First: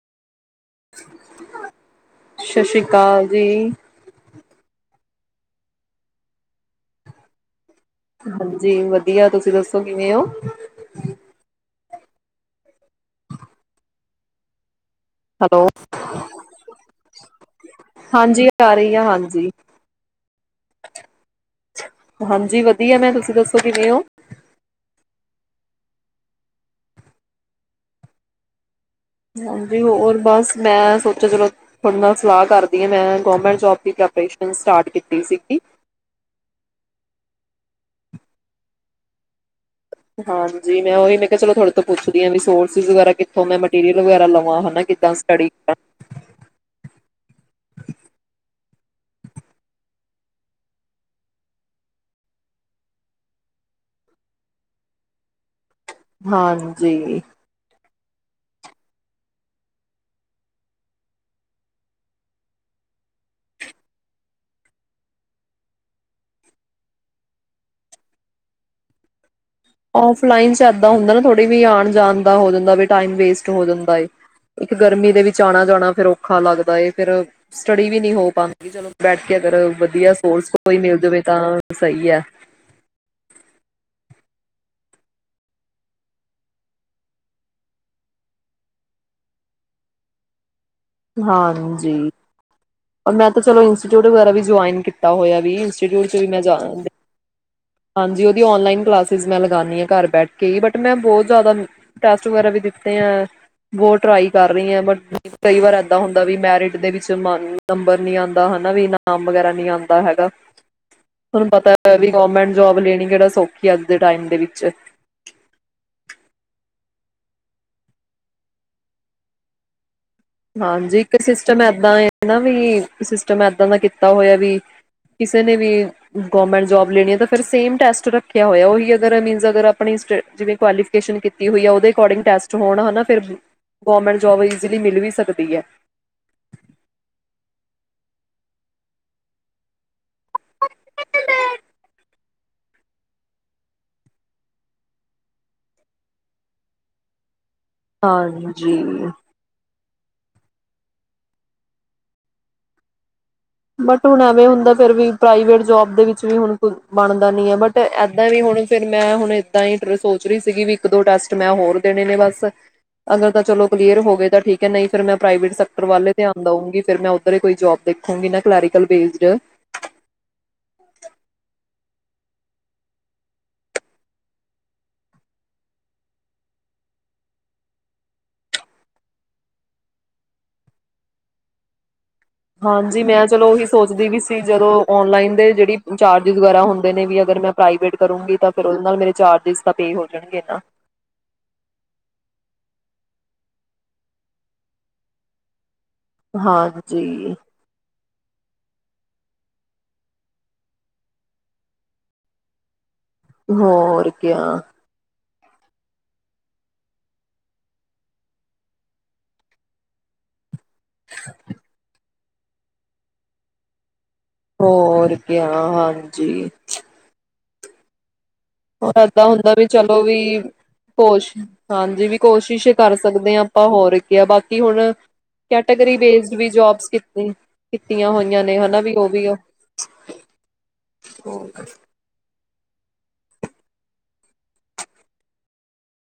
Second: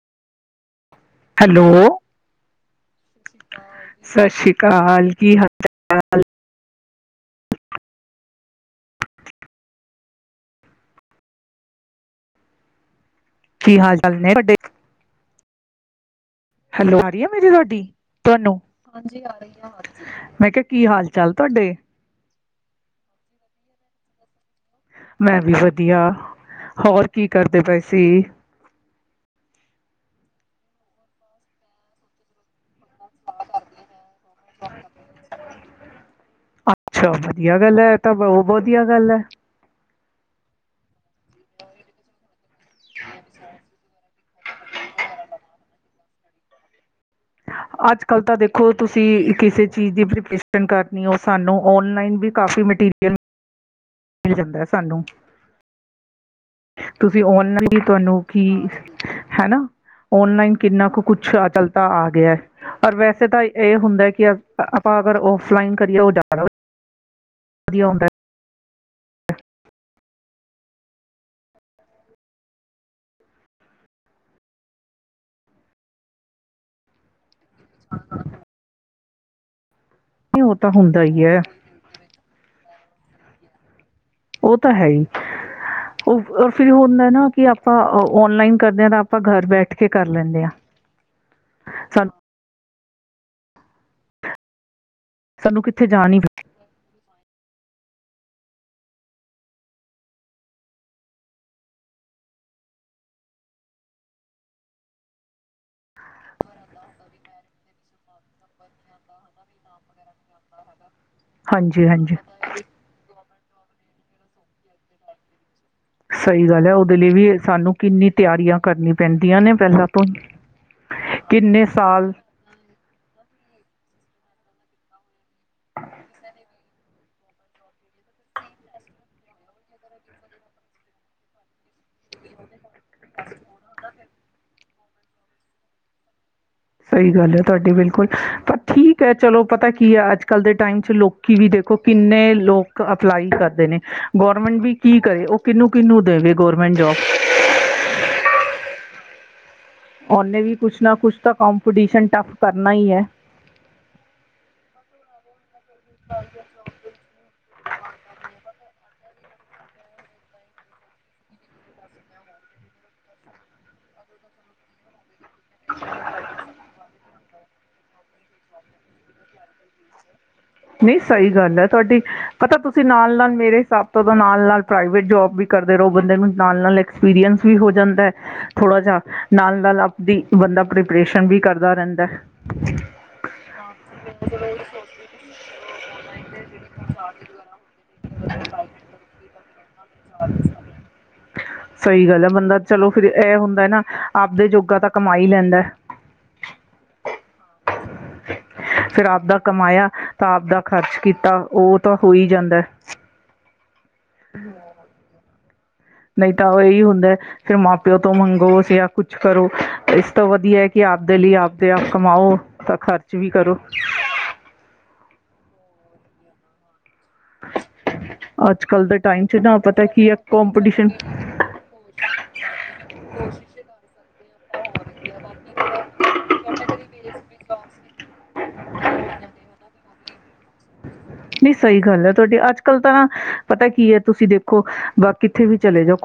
Hello ਸਤਿ ਸ੍ਰੀ ਅਕਾਲ ਜੀ ਸਤਿ ਸ੍ਰੀ ਅਕਾਲ ਕੀ ਹਲ ਚਾਲ ਹਾਂਜੀ ਵਧੀਆ ਤੁਸੀਂ ਦੱਸੋ ਕਿਵੇਂ ਕੀ ਹਾਲ ਚਾਲ ਨੇ ਤਾਡੇ ਹੈਲੋ ਰਹੀ ਹੈ ਮੇਰੀ ਤੁਹਾਡੀ ਹਾਂਜੀ ਤੁਹਾਨੂੰ ਆ ਰਹੀ ਆ ਹਾਂਜੀ ਮੈਂ ਕਿਹਾ ਕੀ ਹਾਲ ਚਾਲ ਤੁਹਾਡੇ ਹਾਂਜੀ ਵਧੀਆ ਮੈਂ ਤੁਸੀਂ ਦੱਸੋ ਕਿਵੇਂ ੳ ਮੈਂ ਵੀ ਵਧੀਆ ਹੋਰ ਕੀ ਕਰਦੇ ਪਏ ਸੀ। ਹਾਂਜੀ ਹੋਰ ਬਸ ਮੈਂ ਸੋਚਿਆ ਚਲੋ ਤੁਹਾਡੇ ਨਾਲ ਸਲਾਹ ਕਰ ਮੈਂ ਗੌਰਮੈਂਟ ਜੋਬ ਦੀ ਪ੍ਰਪਰੇਸ਼ਨ ਸਟਾਰਟ ਕੀਤੀ ਸੀਗੀ ਅੱਛਾ ਵਧੀਆ ਗੱਲ ਹੈ ਤਾਂ ਬੁਹਤ ਵਧੀਆ ਗੱਲ ਹੈ। ਹਾਂਜੀ ਮੈਂ ਉਹੀ ਮੈਂ ਕਿਹਾ ਚਲੋ ਤੁਹਾਡੇ ਤੋਂ ਪੁੱਛਦੀ ਹਾਂ ਕੀ ਬਸ ੳ ਵਗਰਾ ਕਿੱਥੋਂ ਮਟੀਰੀਅਲ ਵਗੈਰਾ ਲਵਾਂ ਹਨਾ, ਕਿੱਦਾਂ ਸਟੱਡੀ ਕਰ ਅੱਜ ਕੱਲ੍ਹ ਤਾਂ ਦੇਖੋ ਤੁਸੀਂ ਕਿਸੇ ਚੀਜ਼ ਦੀ ਪ੍ਰੀਪਰੇਸ਼ਨ ਕਰਨੀ ਹੋ ਸਾਨੂੰ ਔਨਲਾਈਨ ਵੀ ਕਾਫ਼ੀ ਮਟੀਰੀਅਲ ਮਿਲ ਜਾਂਦਾ ਹੈ ਸਾਨੂੰ ਹਾਂਜੀ ਤੁਸੀਂ ਔਨਲਾਈਨ ਵੀ ਤੁਹਾਨੂੰ ਕਿ ਹਨਾ ਓਨਲਾਈਨ ਕਿੰਨਾ ਕੁ ਕੁਛ ਅੱਜ ਕਲ ਤਾਂ ਆ ਗਿਆ ਹੈ ਰ ਵੈਸੇ ਤਾਂ ਇਹ ਹੁੰਦਾ ਕਿ ਆਪਾਂ ਅਗਰ ੳਫਲਾਈਨ ਕਰੀਏ ਉਹ ਜਾ ਵਧੀਆ ਹੁੰਦਾ ਏ ਔਫਲਾਇਨ ਚ ਦਾਂ ਹੁੰਦਾ ਨਾ, ਥੋੜ ਵੀ ਆ ਜਾਣ ਦਾ ਹੋ ਜਾਂਦਾ, ਟਮ ਵੇਸਟ ਹੋ ਜਾਂਦਾ ਹੈ, ਇੱਕ ਗਰਮੀ ਦੇ ਵਿੱਚ ਆਣਾ ਜਾਣਾ ਔਖਾ ਲੱਗਦਾ। ਫਿਰ ਸਟੱਡੀ ਵੀ ਨਹੀਂ ਹੋ ਪਾਬੰਦੀ, ਚਲੋ। ਬੈਠ ਕੇ ਅਗਰ ਵਧੀਆ ਨਹੀਂ ਸੋਰਸ ਉਹ ਤਾਂ ਕੋਈ ਮਿਲ ਹੁੰਦਾ ਜਾਵੇ, ਹੀ ਹੈ ਤਾਂ ਸਹੀ ਹੈ। ਉਹ ਤਾਂ ਹੈ ਹੀ, ਉਹ ਫਿਰ ਹੁੰਦਾ ਨਾ ਕਿ ਆਪਾਂ ਉਨਲਾਈਨ ਕਰਦੇ ਹਾਂ, ਤਾਂ ਆਪਾਂ ਘਰ ਬੈਠ ਕੇ ਕਰ ਲੈਂਦੇ ਹਾਂ। ਹਾਂਜੀ। ਸਾਨੂੰ ਮੈਂ ਚਲ ਇੰਸਟੀਟਿਊਟ ਵਗੈਰਾ ਵੀ ਜੁਆਇਨ ਕੀਤਾ। ਕੀਤਾ ਹੋਇਆ ਵੀ, ਸਾਨੂੰ ਕਿੱਥੇ ਇੰਸਟੀਟਿਊਟ ਚ ਜਾਣੀ ਵੀ ਮੈਂ ਜੋਇਨ ਹਾਂਜੀ ਉਹਦੀ ਓਨਲਾਈਨ ਕਲਾਸਿਸ ਮੈਂ ਲਾਂਦੀ ਆ ਘਰ ਬੈਠ ਕੇ, ਬਟ ਮੈਂ ਬਹਤ ਜਿਆਦਾ ਟੈਸਟ ਵਗੈਰਾ ਵੀ ਦਿਤੇ ਆ, ਬਹੁਤ ਟਰਾਈ ਕਰ ਰਹੀ ਆ, ਬਟ ਕਈ ਵਾਰ ਏਦਾਂ ਹੁੰਦਾ ਮੈਰਿਟ ਦੇ ਵਿਚ ਨੰਬਰ ਨਹੀਂ ਆਉਂਦੇ। ਹਨਾ ਵੀ ਨਾਮ ਵਗੈਰਾ ਨਹੀਂ ਆਉਂਦਾ ਹੈਗਾ, ਤੁਹਾਨੂੰ ਪਤਾ ਹਾਂਜੀ ਵੀ ਹਾਂਜੀ ਗੌਰਮੈਂਟ ਨਹੀਂ ਕਿਹੜਾ ਸੌਖੀ ਅੱਜ ਦੇ ਟਾਈਮ ਦੇ ਵਿੱਚ ਸਹੀ ਗੱਲ ਹੈ, ਉਹਦੇ ਲਈ ਵੀ ਸਾਨੂੰ ਕਿੰਨੀ ਤਿਆਰੀਆਂ ਕਰਨੀ ਪੈਂਦੀਆਂ ਨੇ ਪਹਿਲਾਂ। ਤੋਂ ਹੀ। ਹਾਂਜੀ, ਇੱਕ ਸਿਸਟਮ ਕਿੰਨੇ ਏਦਾਂ ਸਾਲ ਨਾ ਵੀ, ਸਿਸਟਮ ਏਦਾਂ ਦਾ ਕੀਤਾ ਹੋਇਆ ਵੀ ਕਿਸੇ ਨੇ ਵੀ ਗੌਰਮੈਂਟ ਜੋਬ ਲੇਣੀ ਆ, ਤਾਂ ਫਿਰ ਸੇਮ ਟੈਸਟ ਰੱਖਿਆ ਹੋਇਆ, ਉਹੀ ਅਗਰ ਮੀਨ ਅਗਰ ਆਪਣੀ ਜਿਵੇਂ, ਕੁਆਲੀਫਿਕੇਸ਼ਨ ਕੀਤੀ ਹੋਈ ਆ, ਉਹਦੇ ਅਕੋਰਡਿੰਗ ਟੈਸਟ ਤੇ ਹੋਣ ਹਨਾ ਫਿਰ। ਗੌਰਮੈਂਟ ਜੋਬ ਈਜੀਲੀ ਮਿਲ ਵੀ ਸਕਦੀ। ਸਕਦੀ ਹੈ। ਸਹੀ ਗੱਲ ਹੈ ਤੁਹਾਡੀ ਬਿਲਕੁਲ, ਪਰ ਠੀਕ ਹੈ ਚਲੋ ਪਤਾ ਕੀ ਹੈ, ਅੱਜ -ਕੱਲ ਦੇ ਟਾਈਮ ਚ ਲੋਕੀ ਵੀ ਦੇਖੋ ਕਿੰਨੇ ਲੋਕ ਅਪਲਾਈ ਕਰਦੇ ਨੇ, ਗੌਰਮੈਂਟ ਵੀ ਕੀ ਕਰੇ, ਉਹ ਕਿਹਨੂੰ ਕਿਹਨੂੰ ਦੇਵੇ ਗੌਰਮੈਂਟ ਜੋਬ। ਹਾਂਜੀ। ਉਹਨੇ ਵੀ ਕੁਛ ਨਾ ਕੁਛ ਤਾਂ ਕੋੰਪੀਟੀਸ਼ਨ ਟਫ ਕਰਨਾ ਹੀ ਹੈ। ਬਟ ਹੁਣ ਐਵੇਂ ਹੁੰਦਾ, ਫੇਰ ਵੀ ਪ੍ਰਾਈਵੇਟ ਜੋਬ ਦੇ ਵਿੱਚ ਵੀ ਹੁਣ ਕੁਛ ਬਣਦਾ ਨੀ ਐ, ਬਟ ਏਦਾਂ ਵੀ ਹੁਣ ਫਿਰ ਮੈਂ ਹੁਣ ਏਦਾਂ ਹੀ ਸੋਚ ਰਹੀ ਸੀਗੀ ਵੀ, ਇੱਕ ਦੋ ਟੈਸਟ ਮੈਂ ਹੋਰ ਦੇਣੇ ਨੇ ਬਸ, ਅਗਰ ਤਾਂ ਚਲੋ ਕਲੀਅਰ ਹੋ ਗਏ ਤਾਂ ਠੀਕ ਹੈ, ਨਹੀਂ ਫਿਰ ਮੈਂ ਪ੍ਰਾਈਵੇਟ ਸੈਕਟਰ ਵੱਲ ਹੀ ਧਿਆਨ ਦੇਊਗੀ, ਫਿਰ ਮੈਂ ਉੱਧਰ ਹੀ ਕੋਈ ਜੋਬ ਦੇਖੂਗੀ ਨਾ। Clerical based. ਨਹੀਂ ਸਹੀ ਗੱਲ ਹੈ। ਤੁਹਾਡੀ ਪਤਾ ਤੁਸੀਂ ਨਾਲ -ਨਾਲ ਮੇਰੇ ਹਿਸਾਬ ਤੋਂ ਨਾਲ- ਨਾਲ ਪ੍ਰਾਈਵੇਟ ਜੋਬ ਵੀ ਕਰਦੇ ਰਹੋ, ਬੰਦੇ ਨੂੰ ਨਾਲ -ਨਾਲ ਐਕਸਪੀਰੀਅਸ ਵੀ ਹੋ ਜਾਂਦਾ ਹੈ, ਥੋੜਾ ਜਿਹਾ ਨਾਲ -ਨਾਲ ਆਪਦੀ ਬੰਦਾ ਪ੍ਰੀਪਰੇਸ਼ਨ ਵੀ ਕਰਦਾ ਰਹਿੰਦਾ। ਹਾਂਜੀ, ਮੈਂ ਚਲੋ ਉਹੀ ਸੋਚਦੀ ਵੀ ਸੀ, ਜਦੋਂ ਔਨਲਾਈਨ ਦੇ ਜਿਹੜੀ ਚਾਰਜਿਸ ਵਗੈਰਾ ਹੁੰਦੇ ਨੇ ਵੀ, ਅਗਰ ਮੈਂ ਪ੍ਰਾਈਵੇਟ ਕਰੂੰਗੀ, ਤਾਂ ਫਿਰ ਉਹਦੇ ਨਾਲ ਮੇਰੇ ਚਾਰਜਿਸ ਤਾਂ ਪੇ ਹੋ ਜਾਣਗੇ ਨਾ। ਸਹੀ ਗੱਲ ਹੈ ਬੰਦਾ ਚਲੋ ਫਿਰ ਇਹ ਹੁੰਦਾ ਨਾ, ਆਪਦੇ ਜੋੋਗਾ ਤਾਂ ਕਮਾ ਹੀ ਲੈਂਦਾ। ਹਾਂਜੀ। ਫਿਰ ਆਪਦਾ ਕਮਾਇਆ, ਤਾਂ ਆਪਦਾ ਖ਼ਰਚ ਕੀਤਾ, ਉਹ ਤਾਂ ਹੋਈ ਜਾਂਦਾ। ਹੋਰ। [unintelligible] ਨਹੀਂ ਤਾਂ ਉਹ ਇਹੀ ਹੁੰਦਾ, ਫੇਰ ਮਾਂ ਪਿਉ ਤੋਂ ਮੰਗੋ ਜਾਂ ਕੁਛ ਕਰੋ, ਇਸ ਤੋਂ ਵਧੀਆ ਕਿ ਆਪਦੇ ਲਈ ਆਪਦੇ ਆਪ ਕਮਾਉ। ਤਾਂ ਖ਼ਰਚ ਵੀ ਕਰੋ ਹੋਰ ਕ ਹਾਂਜੀ [unintelligible] ਦੇ ਟਾਈਮ ਇਏਦਾਂ 'ਚ ਹੁੰਦਾ ਨਾ ਵੀ ਪਤਾ ਚਲੋ ਕੀ ਹੈ ਵੀ ਕੌਂਪੀਟੀਸ਼ਨ ਕੋਸ਼ ਹਾਂਜੀ ਵੀ ਕੋਸ਼ਿਸ਼ ਕਰ ਸਕਦੇ ਹ ਆਪਾਂ ਹੋਰ ਬਾਕੀ ਹੁਣ ਕੈਟਾਗਰੀ ਬੇਸਡ ਵੀ ਜੋਬ ਕਿਤੇ ਨਿਕਲਦੀਆਂ। ਕੀਤੀਆਂ ਹੋਈਆਂ ਨੇ ਹਨਾ ਵੀ ਉਹ ਵੀ ਆ ਨਹੀਂ ਸਹੀ ਗੱਲ ਹੈ ਤੁਹਾਡੀ ਅੱਜ ਕਲ ਤਾਂ ਨਾ ਪਤਾ ਕੀ ਹੈ ਤੁਸੀਂ ਦੇਖੋ ਬਾ ਕਿੱਥੇ ਵੀ ਚਲੇ ਜਾਓ